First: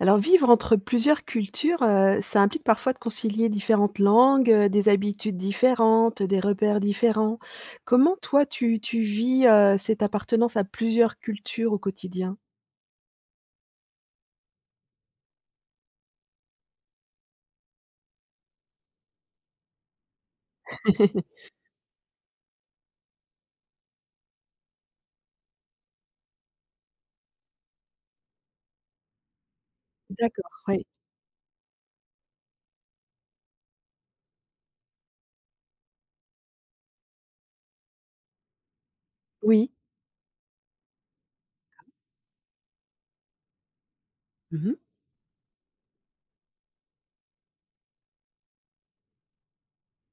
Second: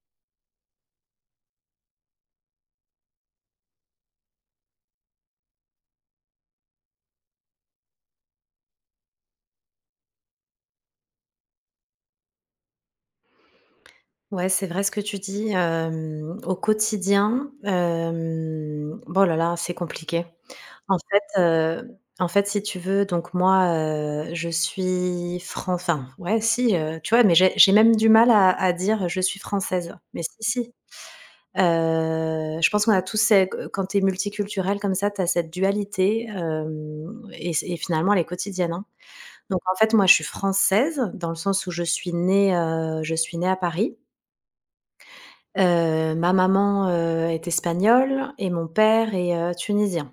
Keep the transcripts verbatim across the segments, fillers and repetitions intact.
Alors vivre entre plusieurs cultures, heu, ça implique parfois de concilier différentes langues, heu, des habitudes différentes, des repères différents. Comment toi tu tu vis, heu, cette appartenance à plusieurs cultures au quotidien? Ouais, c'est vrai ce que tu dis, hem, au quotidien, hem, oh là là, c'est compliqué. En fait, heu, en fait, si tu veux, donc moi, heu, je suis fran enfin, ouais, si, heu, tu vois? Mais j'ai j'ai même du mal à à dire: «Je suis française», mais si, D'accord, si. ouais. Heu, je pense qu'on a tous ces quand tu es multiculturelle comme ça, tu as cette dualité, hem et et finalement elle est quotidienne, hein. Donc Oui. en fait, moi, je suis française dans le sens où je suis née, heu, je suis née à Paris. Mmh. Heu, ma maman, heu, est espagnole et mon père est, heu, tunisien.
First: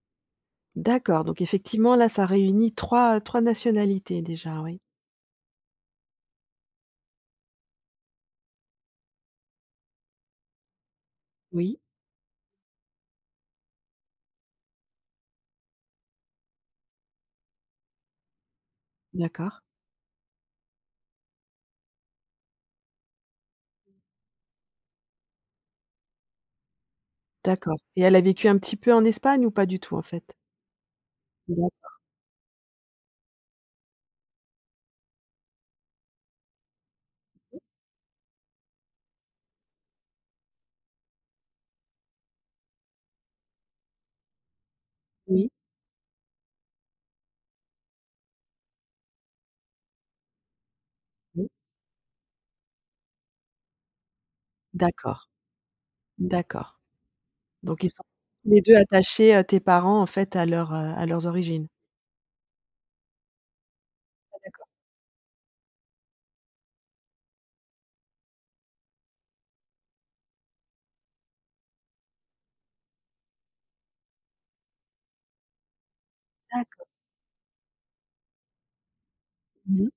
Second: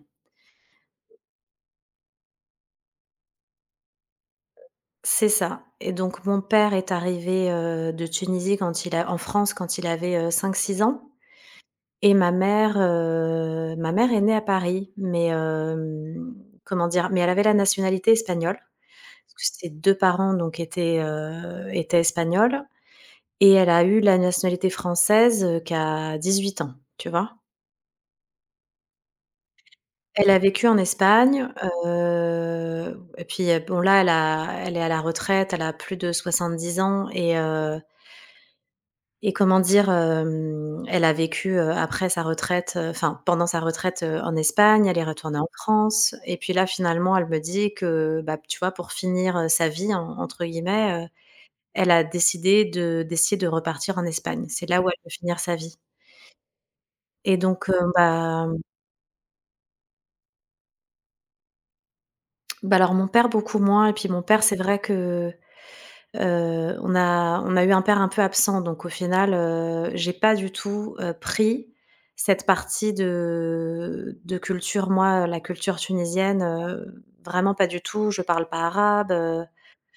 D'accord, donc effectivement là, ça réunit trois trois nationalités déjà, oui. C'est ça et donc mon père est arrivé, heu, de Tunisie quand il a en France quand il avait, heu, cinq six ans Oui, et ma mère, heu, ma mère est née à Paris, mais hem, comment dire? Mais elle avait la nationalité espagnole, parce que d'accord, ses deux parents donc étaient, heu, étaient espagnols et elle a eu la nationalité française, heu, qu'à huit ans, tu vois? d'accord, et elle a vécu un petit peu en Espagne ou pas du tout en fait? Elle a vécu en Espagne, D'ac, heu et puis, heu, bon là, elle a elle est à la retraite, elle a plus de soixante-dix ans et heu et comment dire? Hem, elle a vécu, heu, après sa retraite, heu, enfin pendant sa retraite, heu, en Espagne, elle est retournée en oui, France et puis là, finalement, elle me dit que, bah, tu vois, pour finir, heu, «sa vie» en entre guillemets, heu, oui, elle a décidé de d'essayer de repartir en Espagne. C'est là où elle veut d'accord, finir sa vie d'accord. et donc, heu, Donc ils sont bah tous les deux attachés, heu, tes parents, en fait, à leur, heu, à leurs origines? bah, alors mon père beaucoup moins et puis mon Ah père, c'est d'accord. vrai que Heu, on a on a eu un père un peu absent, donc au final, heu, j'ai pas du tout, heu, pris cette partie de de culture. Moi, la culture tunisienne, D'accord. heu, vraiment pas du tout. Je parle pas arabe, heu Mmh mh.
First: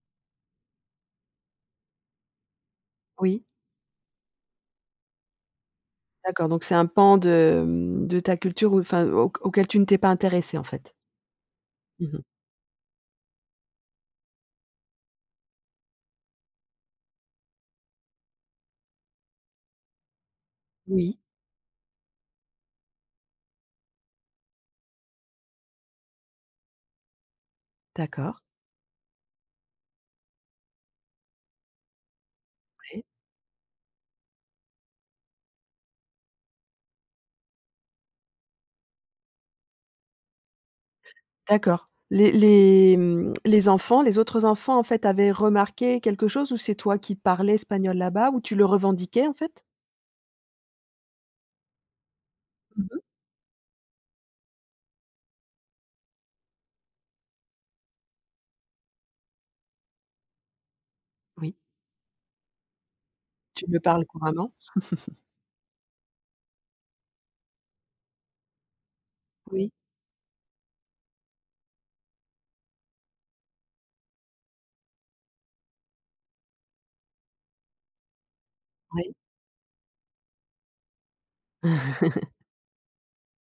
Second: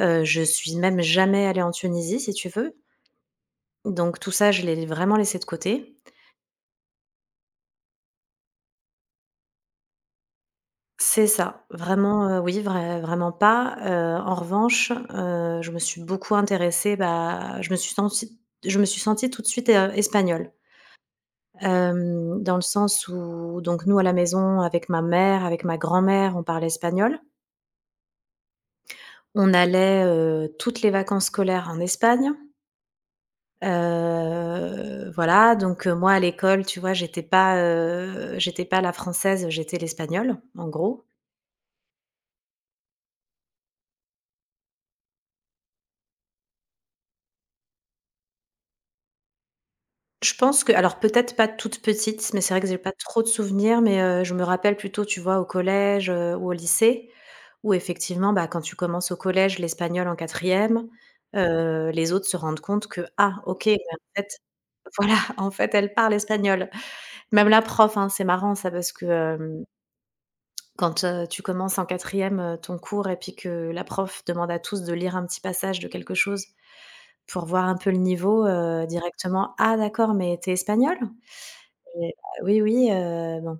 heu, je suis même jamais allée en Tunisie, si tu veux. Oui, Donc tout ça, je l'ai vraiment laissé de côté. d'accord, donc c'est un pan de, mmh, de ta culture ou enfin, au auquel tu ne t'es pas intéressée, en fait? C'est ça, Mmh mh. vraiment, heu, oui, vrai vraiment pas. Heu, en revanche, heu, je me suis beaucoup intéressée, bah, je me suis sentie je me suis sentie tout de suite, heu, espagnole. Oui, Hem, dans le sens où donc nous à la maison avec ma mère, avec ma grand-mère, on parlait espagnol. d'accord, On allait, heu, toutes les vacances scolaires en Espagne. oui, Heu, voilà, donc heu, moi à l'école, tu vois, j'étais pas, heu, j'étais pas la française, j'étais l'espagnole, en gros. d'accord. Les les, mmh, les enfants, les autres enfants, en fait, avaient remarqué quelque chose ou c'est toi qui parlais espagnol là-bas ou tu le revendiquais, en fait? Je pense que alors peut-être pas toute petite, mais c'est vrai que j'ai Mmh pas mh. trop de souvenirs, mais heu, je me rappelle plutôt, tu vois, au collège, heu, ou au lycée, où effectivement, bah, quand tu commences au collège l'espagnol en quatrième, Oui, e les autres se rendent compte que: «Ah tu OK, mais le parles en fait» couramment? voilà, en fait, elle parle espagnol. Même la prof, hein, c'est marrant ça parce que, hem, Oui, quand, heu, tu commences en quatrième e ton cours et puis que la prof demande à tous de lire un petit passage de quelque chose pour voir un peu le niveau, heu, oui. directement: «Ah d'accord, mais t'es es espagnole?» Et bah oui, oui, heu, bon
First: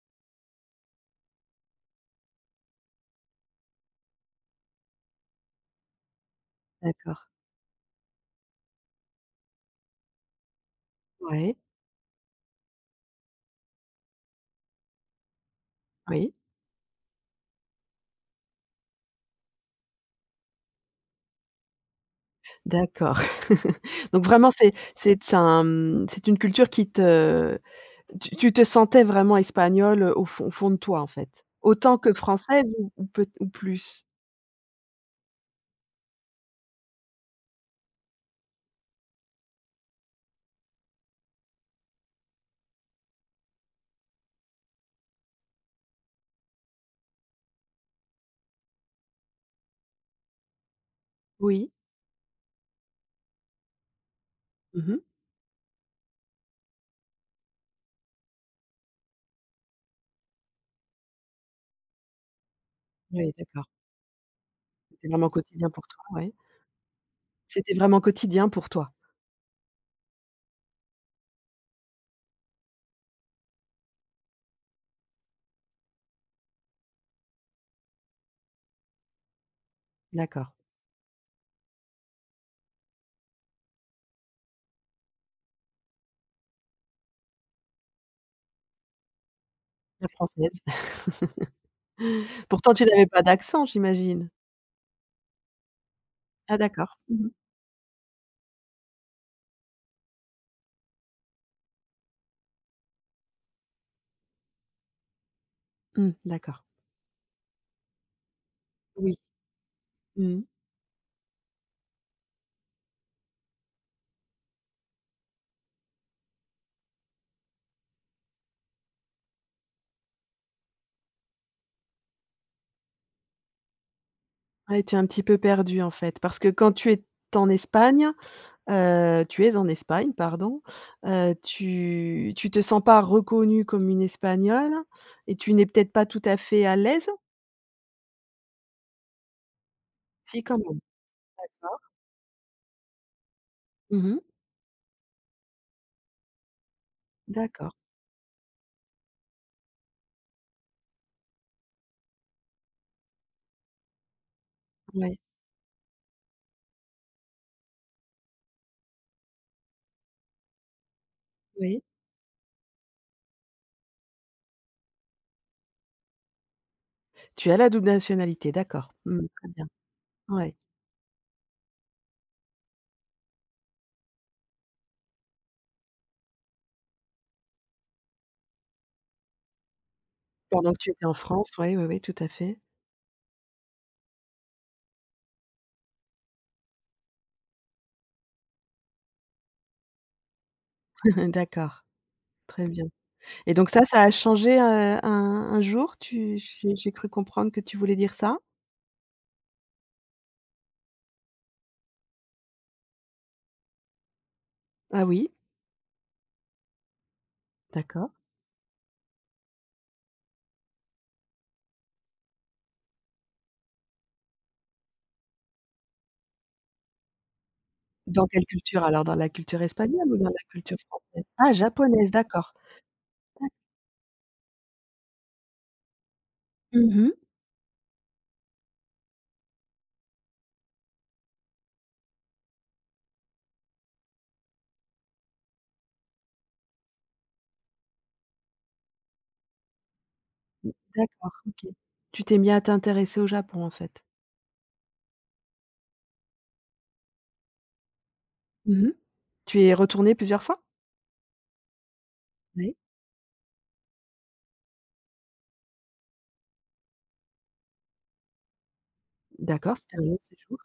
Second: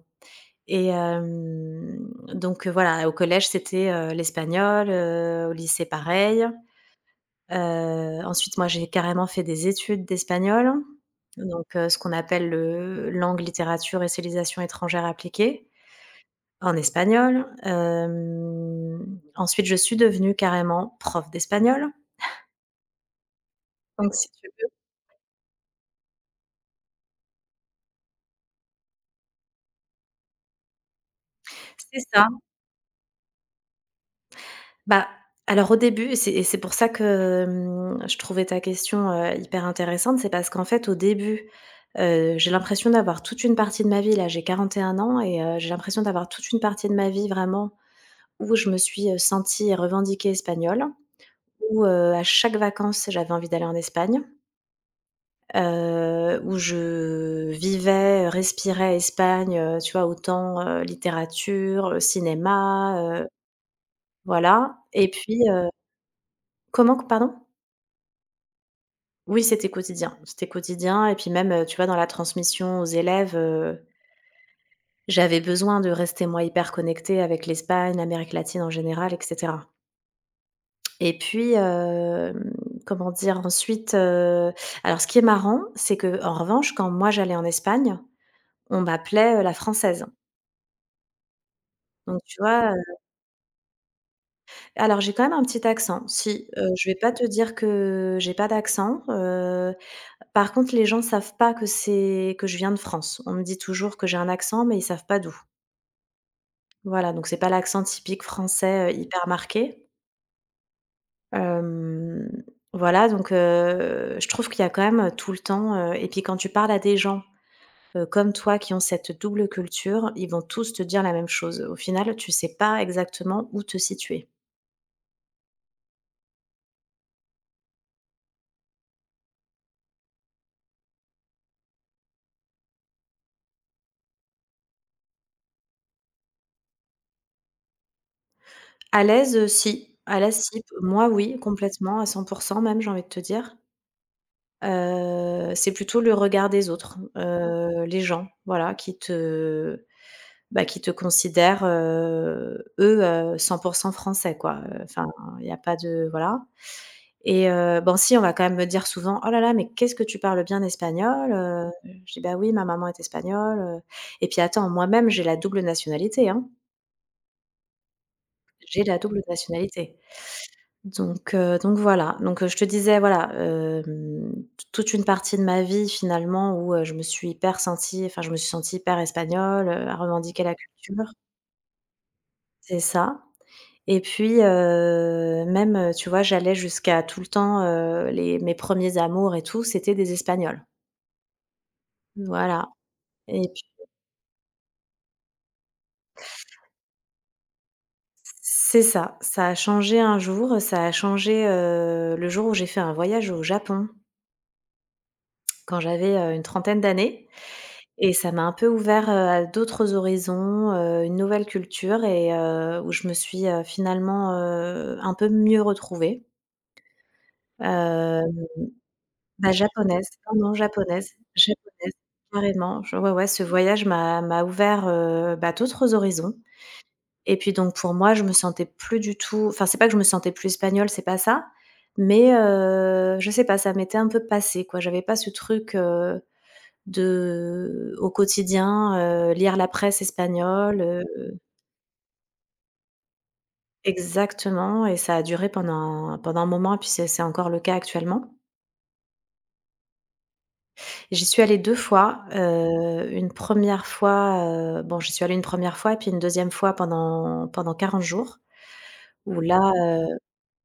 et hem, donc, heu, voilà, au collège, c'était, heu, l'espagnol, heu, au lycée, pareil. D'accord. Heu, ensuite, moi, j'ai carrément fait des études d'espagnol, Ouais, donc, heu, ce qu'on appelle le langue, littérature et civilisation étrangères appliquées, oui. en espagnol. Hem, ensuite, je suis devenue carrément prof d'espagnol, D'accord. donc Donc si tu vraiment veux, c'est c'est c'est un, mmh, c'est une culture qui te tu tu te sentais vraiment espagnole, heu, au fond au fond de toi, en fait? Autant c'est que ça. française ou ou peut ou plus? Bah, alors au début et c'est et c'est pour ça que, mmh, je trouvais ta question, heu, hyper intéressante, c'est parce qu'en fait au début, heu, j'ai l'impression d'avoir toute une partie de ma vie là, j'ai quarante et un ans et heu, j'ai l'impression d'avoir toute une partie de ma vie vraiment où je me suis, heu, sentie et revendiquée espagnole, Oui. où, heu, à chaque vacances, j'avais envie d'aller en Espagne, Mmh. heu, où je vivais, respirais Espagne, heu, tu vois? Autant, heu, littérature, cinéma, heu, Oui, d'accord. voilà C'était et vraiment puis, quotidien heu pour toi, ouais. comment que pardon? C'était vraiment quotidien pour toi? Oui, c'était quotidien, c'était quotidien et puis même, heu, tu vois, dans la transmission aux élèves, heu, j'avais besoin de rester moi hyper connectée avec l'Espagne, l'Amérique latine en général et cetera D'accord. et puis, hem, comment dire? Ensuite, heu, alors ce qui est marrant, c'est que en revanche, quand moi j'allais en Espagne, on m'appelait, heu, la française. La française. Donc tu vois, Pourtant tu heu, n'avais pas d'accent, j'imagine? alors j'ai quand même un petit accent. Si, Ah heu, je vais d'accord. pas te Mmh mh. dire que j'ai pas d'accent, euh, Par contre, les gens savent pas que c'est que je viens de France. On me dit toujours que j'ai un accent, mais ils savent pas d'où. Mmh, d'accord. Voilà, donc c'est pas l'accent typique français, heu, Oui. hyper marqué. Mmh. Hem, voilà, donc heu, je trouve qu'il y a quand même euh, tout le temps, heu et puis quand tu parles à des gens, heu, comme toi qui ont cette double culture, ils vont tous te dire la même chose. Au final, tu sais pas exactement où te situer. Ouais, tu es un petit peu perdu en fait, parce que quand tu es en Espagne. Heu, tu es en Espagne, pardon, heu, tu tu te sens pas reconnue comme une Espagnole et tu n'es peut-être pas tout à fait à l'aise? À l'aise, heu, si. À l'aise, Si, quand si. même. Moi, oui, D'accord. complètement, à cent même, j'ai envie de te dire. Mmh mh. Heu, c'est plutôt le regard des autres, D'accord. heu, les gens, voilà, qui te bah, qui te considèrent, heu, eux, heu, cent français, quoi, heu, enfin, Ouais, il y a pas de voilà et heu, bon, si, on va quand même me dire souvent: «Oh là là, mais qu'est-ce que tu parles bien espagnol, heu?» oui. Je dis: «Bah, oui, ma maman est espagnole, heu» et puis attends, moi-même, j'ai la double nationalité, hein. Tu as la double nationalité, J'ai d'accord. la Mmh, double très bien. nationalité. Ouais. Donc heu, donc voilà, donc heu, je te disais voilà, hem, t toute une partie de ma vie finalement où, heu, je me suis hyper sentie enfin je me suis sentie hyper espagnole, heu, à revendiquer la Pendant que tu étais culture. en France, ouais, ouais, ouais, tout à fait. C'est ça et puis, heu, même, heu, tu vois, j'allais jusqu'à tout le temps, heu, les mes premiers amours et tout, c'était des Espagnols. D'accord, Voilà très bien, et et puis donc ça, ça a changé, heu, un un jour? Tu j'ai j'ai cru comprendre que tu voulais dire ça? c'est ça, ça a changé un jour, ça a changé, heu, le jour où j'ai fait un voyage au Japon Ah oui, quand j'avais, heu, une trentaine d'années. d'accord. Et ça m'a un peu ouvert, heu, à d'autres horizons, heu, une nouvelle culture et heu, où je me suis, heu, finalement, heu, un peu mieux retrouvée. Dans Hem, quelle culture alors? Dans la bah, culture japonaise, espagnole ou dans la non, non, culture japonaise, française? Ah japonaise, japonaise, d'accord. carrément. Je Ouais, ouais, ce voyage m'a m'a ouvert, heu, bah, d'autres horizons Mmh mh. et puis donc pour moi, je me sentais plus du tout enfin, c'est pas que je me sentais plus espagnole, c'est pas ça, mais heu, je sais pas, ça m'était un peu passé, quoi. J'avais pas ce truc, heu De au quotidien, heu, lire la presse espagnole, D'accord, heu OK. Tu t'es mis à t'intéresser au Japon, en fait? exactement et ça a duré pendant un- pendant un moment et puis c'est c'est encore le cas actuellement. Mmh mh. Tu y es retournée plusieurs fois? J'y suis allée deux fois, Oui. heu, une première fois, heu, bon j'y suis allée une première fois et puis une deuxième fois pendant pendant quarante jours où là, D'accord, c'était un heu long séjour.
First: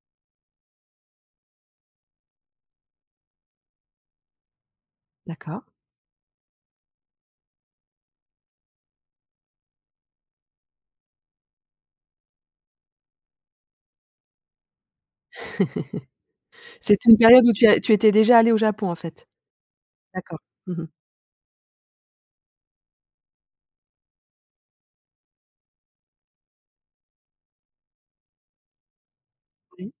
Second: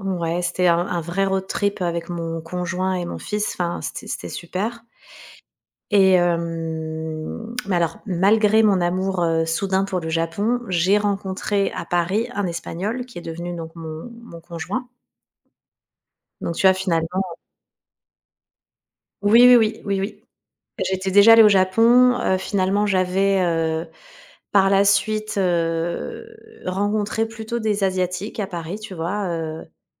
ouais, c'était un un vrai road trip avec mon conjoint et mon fils, enfin, c'était c'était super. D'accord. Et hem, mais alors malgré mon amour, heu, soudain pour le Japon, j'ai rencontré à Paris un Espagnol qui est devenu donc mon mon conjoint. Donc tu vois C'est finalement une période où tu as tu étais déjà allée au Japon, en fait? oui, oui, oui, oui, oui. D'accord. Mmh mh. J'étais déjà allée au Japon, heu, finalement j'avais, heu, par la suite, heu, rencontré plutôt des Asiatiques à Paris, tu vois? Heu Oui,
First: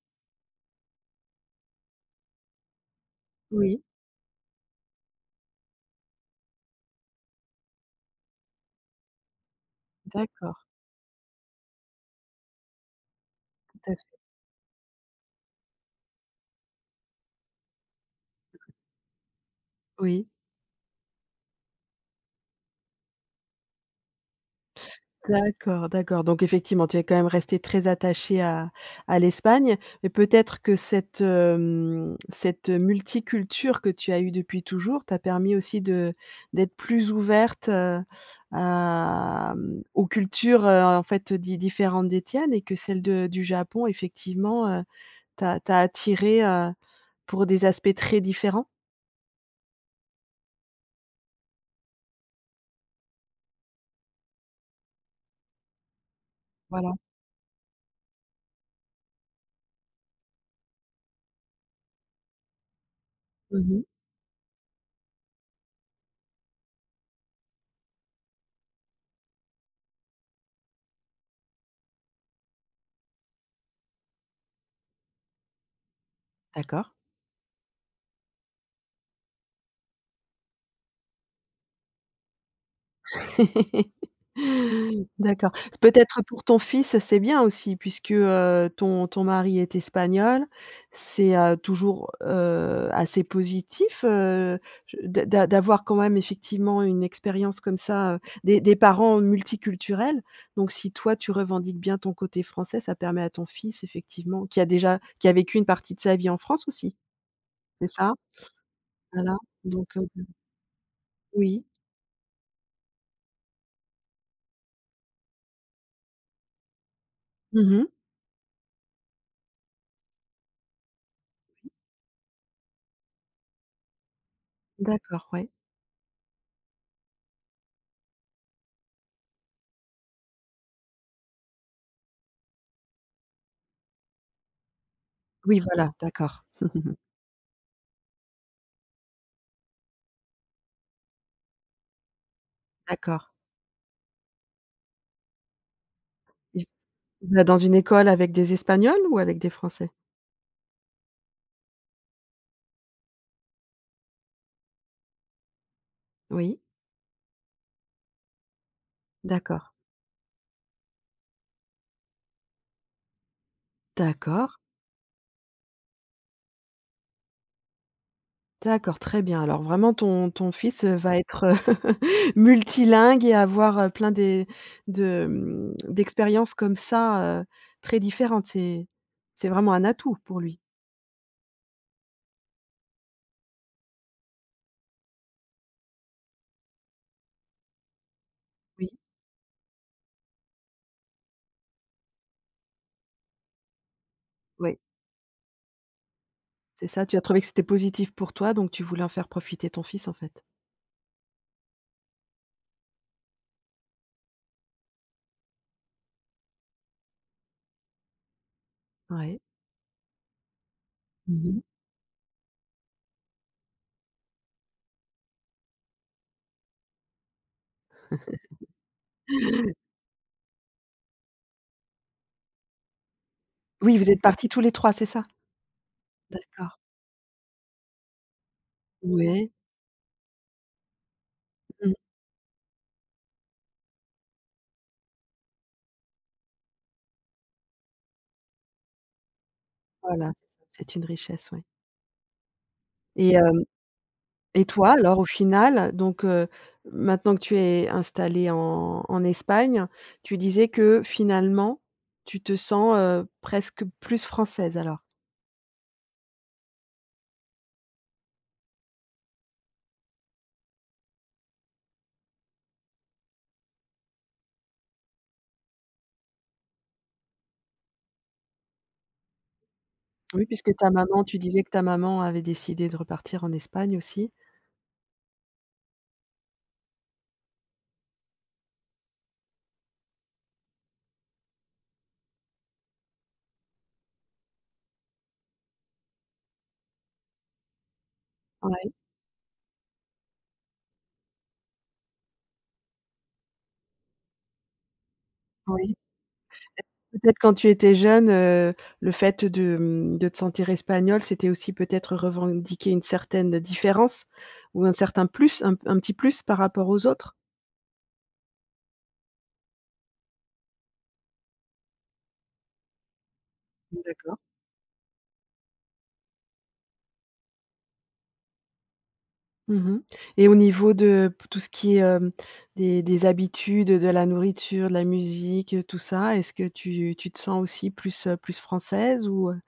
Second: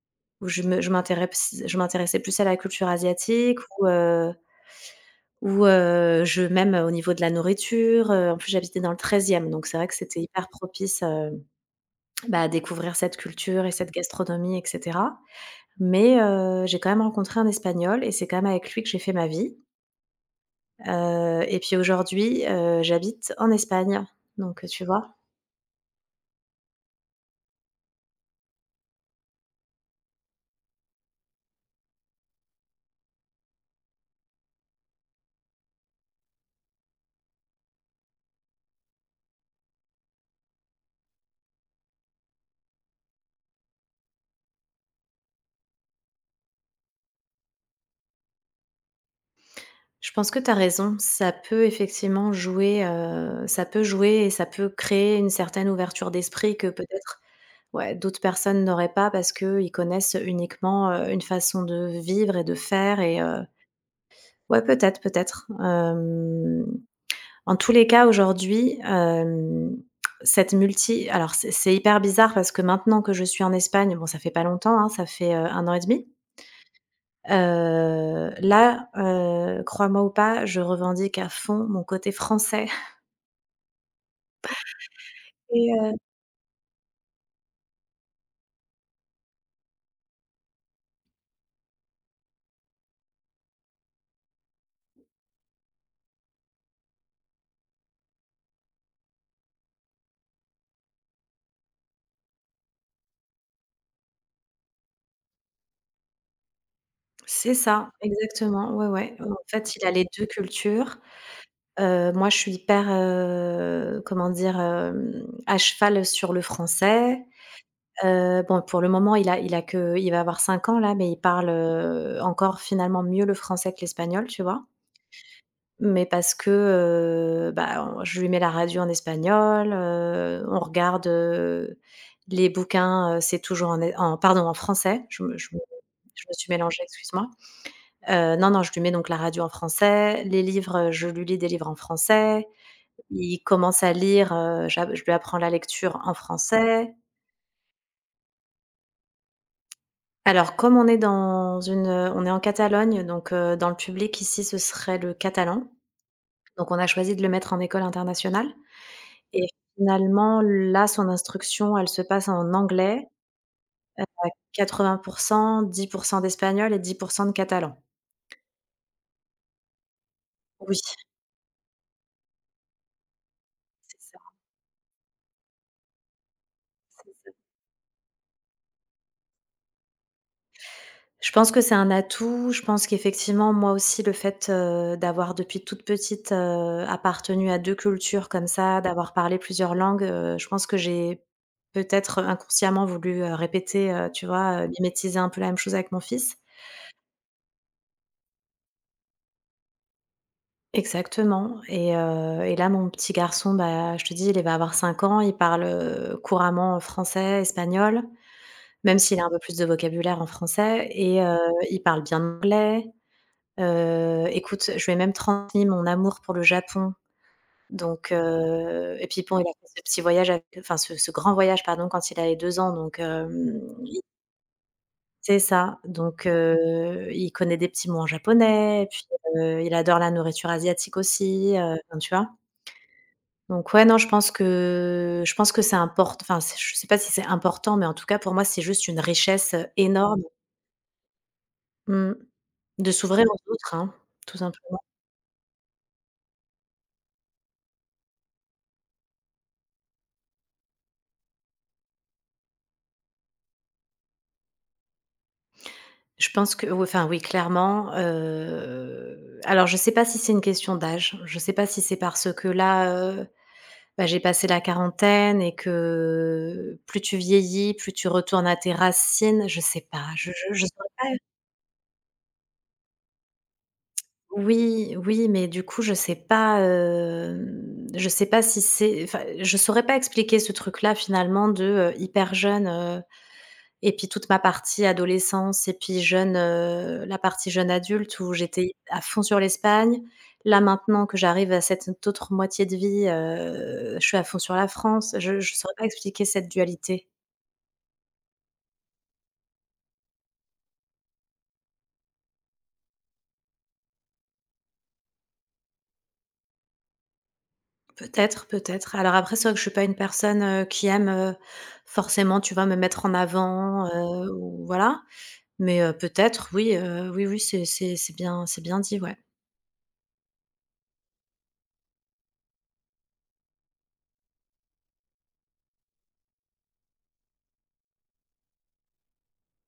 Où je me je m'intéresse je m'intéressais plus à la culture asiatique oui, ou, heu ou, heu, je même au niveau de la nourriture, heu, en plus j'habitais dans le treizième, donc c'est vrai que c'était hyper d'accord, propice, heu, bah, à découvrir cette culture et tout cette à fait. gastronomie et cetera. Mais, heu, j'ai quand même rencontré un Espagnol et c'est quand même avec lui que j'ai fait ma vie, Oui. heu et puis aujourd'hui, heu, j'habite en Espagne, donc, heu, tu vois? D'accord, d'accord. Donc effectivement, tu es quand même resté très attaché à à l'Espagne, mais peut-être que cette, hem, cette multiculture que tu as eue depuis toujours t'a permis aussi de d'être plus ouverte, heu, à, mmh, aux cultures, heu, en fait, di différentes des tiennes, et que celle de du Japon effectivement, heu, t'a t'a attirée, heu, pour des aspects très différents? Je pense que tu as raison. Ça peut effectivement jouer, heu, ça peut jouer et ça peut créer une certaine ouverture d'esprit que Voilà. peut-être, ouais, d'autres personnes n'auraient pas parce qu'ils connaissent uniquement, heu, une façon de vivre et de faire et heu, Mmh. ouais, peut-être, peut-être. Hem, en tous les cas, aujourd'hui, hem, cette multi alors c'est c'est hyper bizarre parce que maintenant que je suis en Espagne, bon, ça fait pas longtemps, hein, ça fait, heu, un an et demi. D'accord. Heu, là, heu, crois-moi ou pas, je revendique à fond mon côté français D'accord. et heu Peut-être pour ton fils, c'est bien aussi puisque, heu, ton ton mari est espagnol. C'est, heu, toujours, heu, assez positif, heu, je d'a d'avoir quand même effectivement une expérience comme ça, heu, des des parents multiculturels. Donc si toi, tu revendiques bien ton côté français, ça permet à ton fils effectivement qui a déjà qui a vécu une partie de sa vie en France aussi, c'est c'est ça, ça? exactement, ouais, ouais. En Voilà, fait, donc il a heu, les deux cultures. oui. Heu, moi, je suis hyper, heu, comment dire? Hem, à cheval sur le français. Mmh. Heu, bon, pour le moment, il a il a que il va avoir cinq ans là, mais il parle, heu, encore finalement mieux le français que l'espagnol, tu vois? D'accord, ouais. Mais parce que, heu, bah, on je lui mets la radio en espagnol, heu, on regarde, heu, les bouquins, heu, c'est toujours en é en pardon, en français. Je me je me Oui, voilà, je me d'accord. suis mélangée, excuse-moi. Heu, non, non, je lui mets donc la radio en français, les livres, je lui lis des livres en français. D'accord. Il commence à lire, heu, j'a je lui apprends la lecture en Et français. bah, dans une école avec des Espagnols ou avec des Français? Alors comme on est dans une, on est en Catalogne, donc heu, dans le public ici, ce serait le catalan. Oui, Donc on a choisi de le mettre en école internationale. Et d'accord. finalement, là, son instruction, elle se passe en anglais, heu, D'accord, quatre-vingts, dix d'espagnol et dix de catalan. d'accord, très bien. Alors vraiment ton ton Oui, fils, heu, c'est va être, heu, multilingue et avoir, ça, heu, c'est plein ça. des de, mmh, d'expériences comme ça, heu, très différentes. C'est c'est vraiment un atout pour lui. Je pense que c'est un atout. Je pense qu'effectivement, moi aussi, le fait, heu, d'avoir depuis toute petite, heu, appartenu à deux cultures comme ça, Oui, d'avoir parlé plusieurs langues, heu, je pense que j'ai peut-être inconsciemment voulu, heu, répéter, heu, tu vois, heu, oui, mimétiser un peu la même chose avec mon fils. c'est ça. Tu as trouvé que c'était positif pour toi, donc tu voulais en faire profiter ton fils, en fait? Exactement. Et heu et là, mon petit garçon, bah, je te dis, il va avoir cinq ans, il parle, heu, couramment français, espagnol, même s'il a un peu Ouais. plus de vocabulaire en français et heu, Mmh. il parle bien anglais. Heu, écoute, je lui ai même transmis mon amour pour le Japon donc heu et puis bon, il a fait ce petit voyage avec enfin ce ce grand voyage, pardon, quand il avait deux ans donc hem, Oui, il vous êtes partis tous les trois, c'est ça? c'est ça. Donc D'accord. heu, il connaît des petits mots en japonais et puis, Oui. heu, il adore la nourriture asiatique aussi, heu, Mmh. enfin, tu vois? Donc ouais, non, je pense que je pense que c'est important, enfin, c'est, je sais pas si c'est important, mais en tout cas, pour moi, c'est juste une richesse, euh, énorme. Voilà, c'est ça, c'est une richesse, ouais. Mmh. De s'ouvrir Et aux autres, hein, tout Et simplement. toi alors au final, donc heu, maintenant que tu es installée en en Espagne, tu disais que finalement, tu te sens, heu, presque plus française alors? Je pense que oui, enfin, oui, clairement, heu, alors je sais pas si c'est une question d'âge, je sais pas si c'est parce que là, heu, bah, j'ai passé la quarantaine et que plus tu vieillis, plus tu retournes à tes racines, je sais pas, je Oui, je je puisque saurais ta pas. maman tu disais que ta maman avait décidé de repartir en Espagne aussi? Oui, oui, mais du coup, je sais pas, hem, je sais pas si c'est, enfin, je saurais pas expliquer ce truc-là finalement, de, heu, hyper jeune, heu et puis toute ma partie adolescence et puis jeune, heu, la partie jeune adulte où j'étais Ouais, à fond sur l'Espagne. Là, maintenant que j'arrive à cette autre moitié de vie, heu, je suis à fond sur la France. Je je saurais pas oui. expliquer cette dualité. Peut-être quand tu étais jeune, heu, le fait de, mmh, de te sentir espagnol, c'était aussi peut-être revendiquer une certaine différence ou un certain plus, un un petit plus par rapport aux autres? Peut-être, peut-être. Alors après, c'est vrai que je suis pas une personne, heu, qui aime, heu, forcément, tu vois, me mettre en avant, heu, D'accord. ou voilà. Mais heu, peut-être oui, heu, oui, oui, c'est c'est c'est bien c'est bien dit, ouais. Mmh, et au niveau de p tout ce qui est, hem, des des habitudes, de la nourriture, de la musique, heu, tout ça, est-ce que tu tu te sens aussi plus, heu, plus française ou, heu?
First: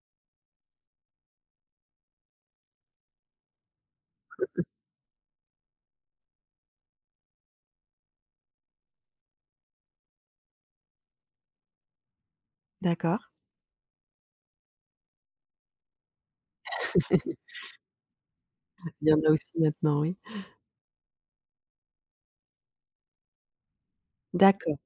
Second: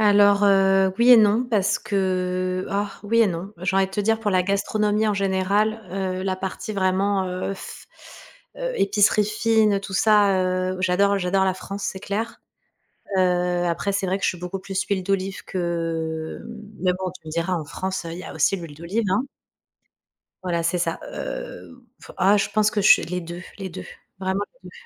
Alors, heu, oui et non parce que, ah, oui et non. J'ai envie de te dire, pour la gastronomie en général, heu, la partie vraiment, heu, f heu, épicerie fine, tout ça, heu, j'adore j'adore la France, c'est clair. D'accord. Heu, après c'est vrai que je suis beaucoup plus huile d'olive que, mais bon, tu me diras, en France, il y a aussi l'huile d'olive, Il y en hein? a aussi maintenant, oui. Voilà, c'est ça. Heu, ah, je pense que je suis les deux, les deux, vraiment les D'accord, deux.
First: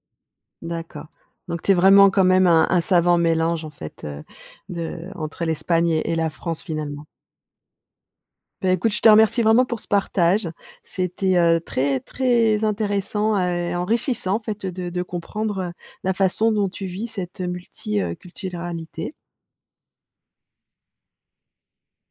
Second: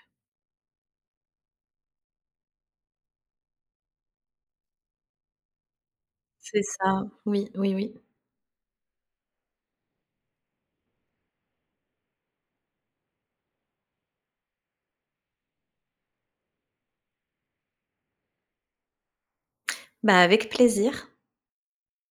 d'accord. Donc tu es vraiment quand même un un savant mélange en fait, heu, de entre l'Espagne et et la C'est France ça, finalement? oui, oui, oui. Bah, écoute, je te remercie vraiment pour ce partage. C'était, heu, très, très intéressant, euh, et enrichissant en fait de de comprendre, heu, la façon dont tu vis cette multi, Bah, avec plaisir.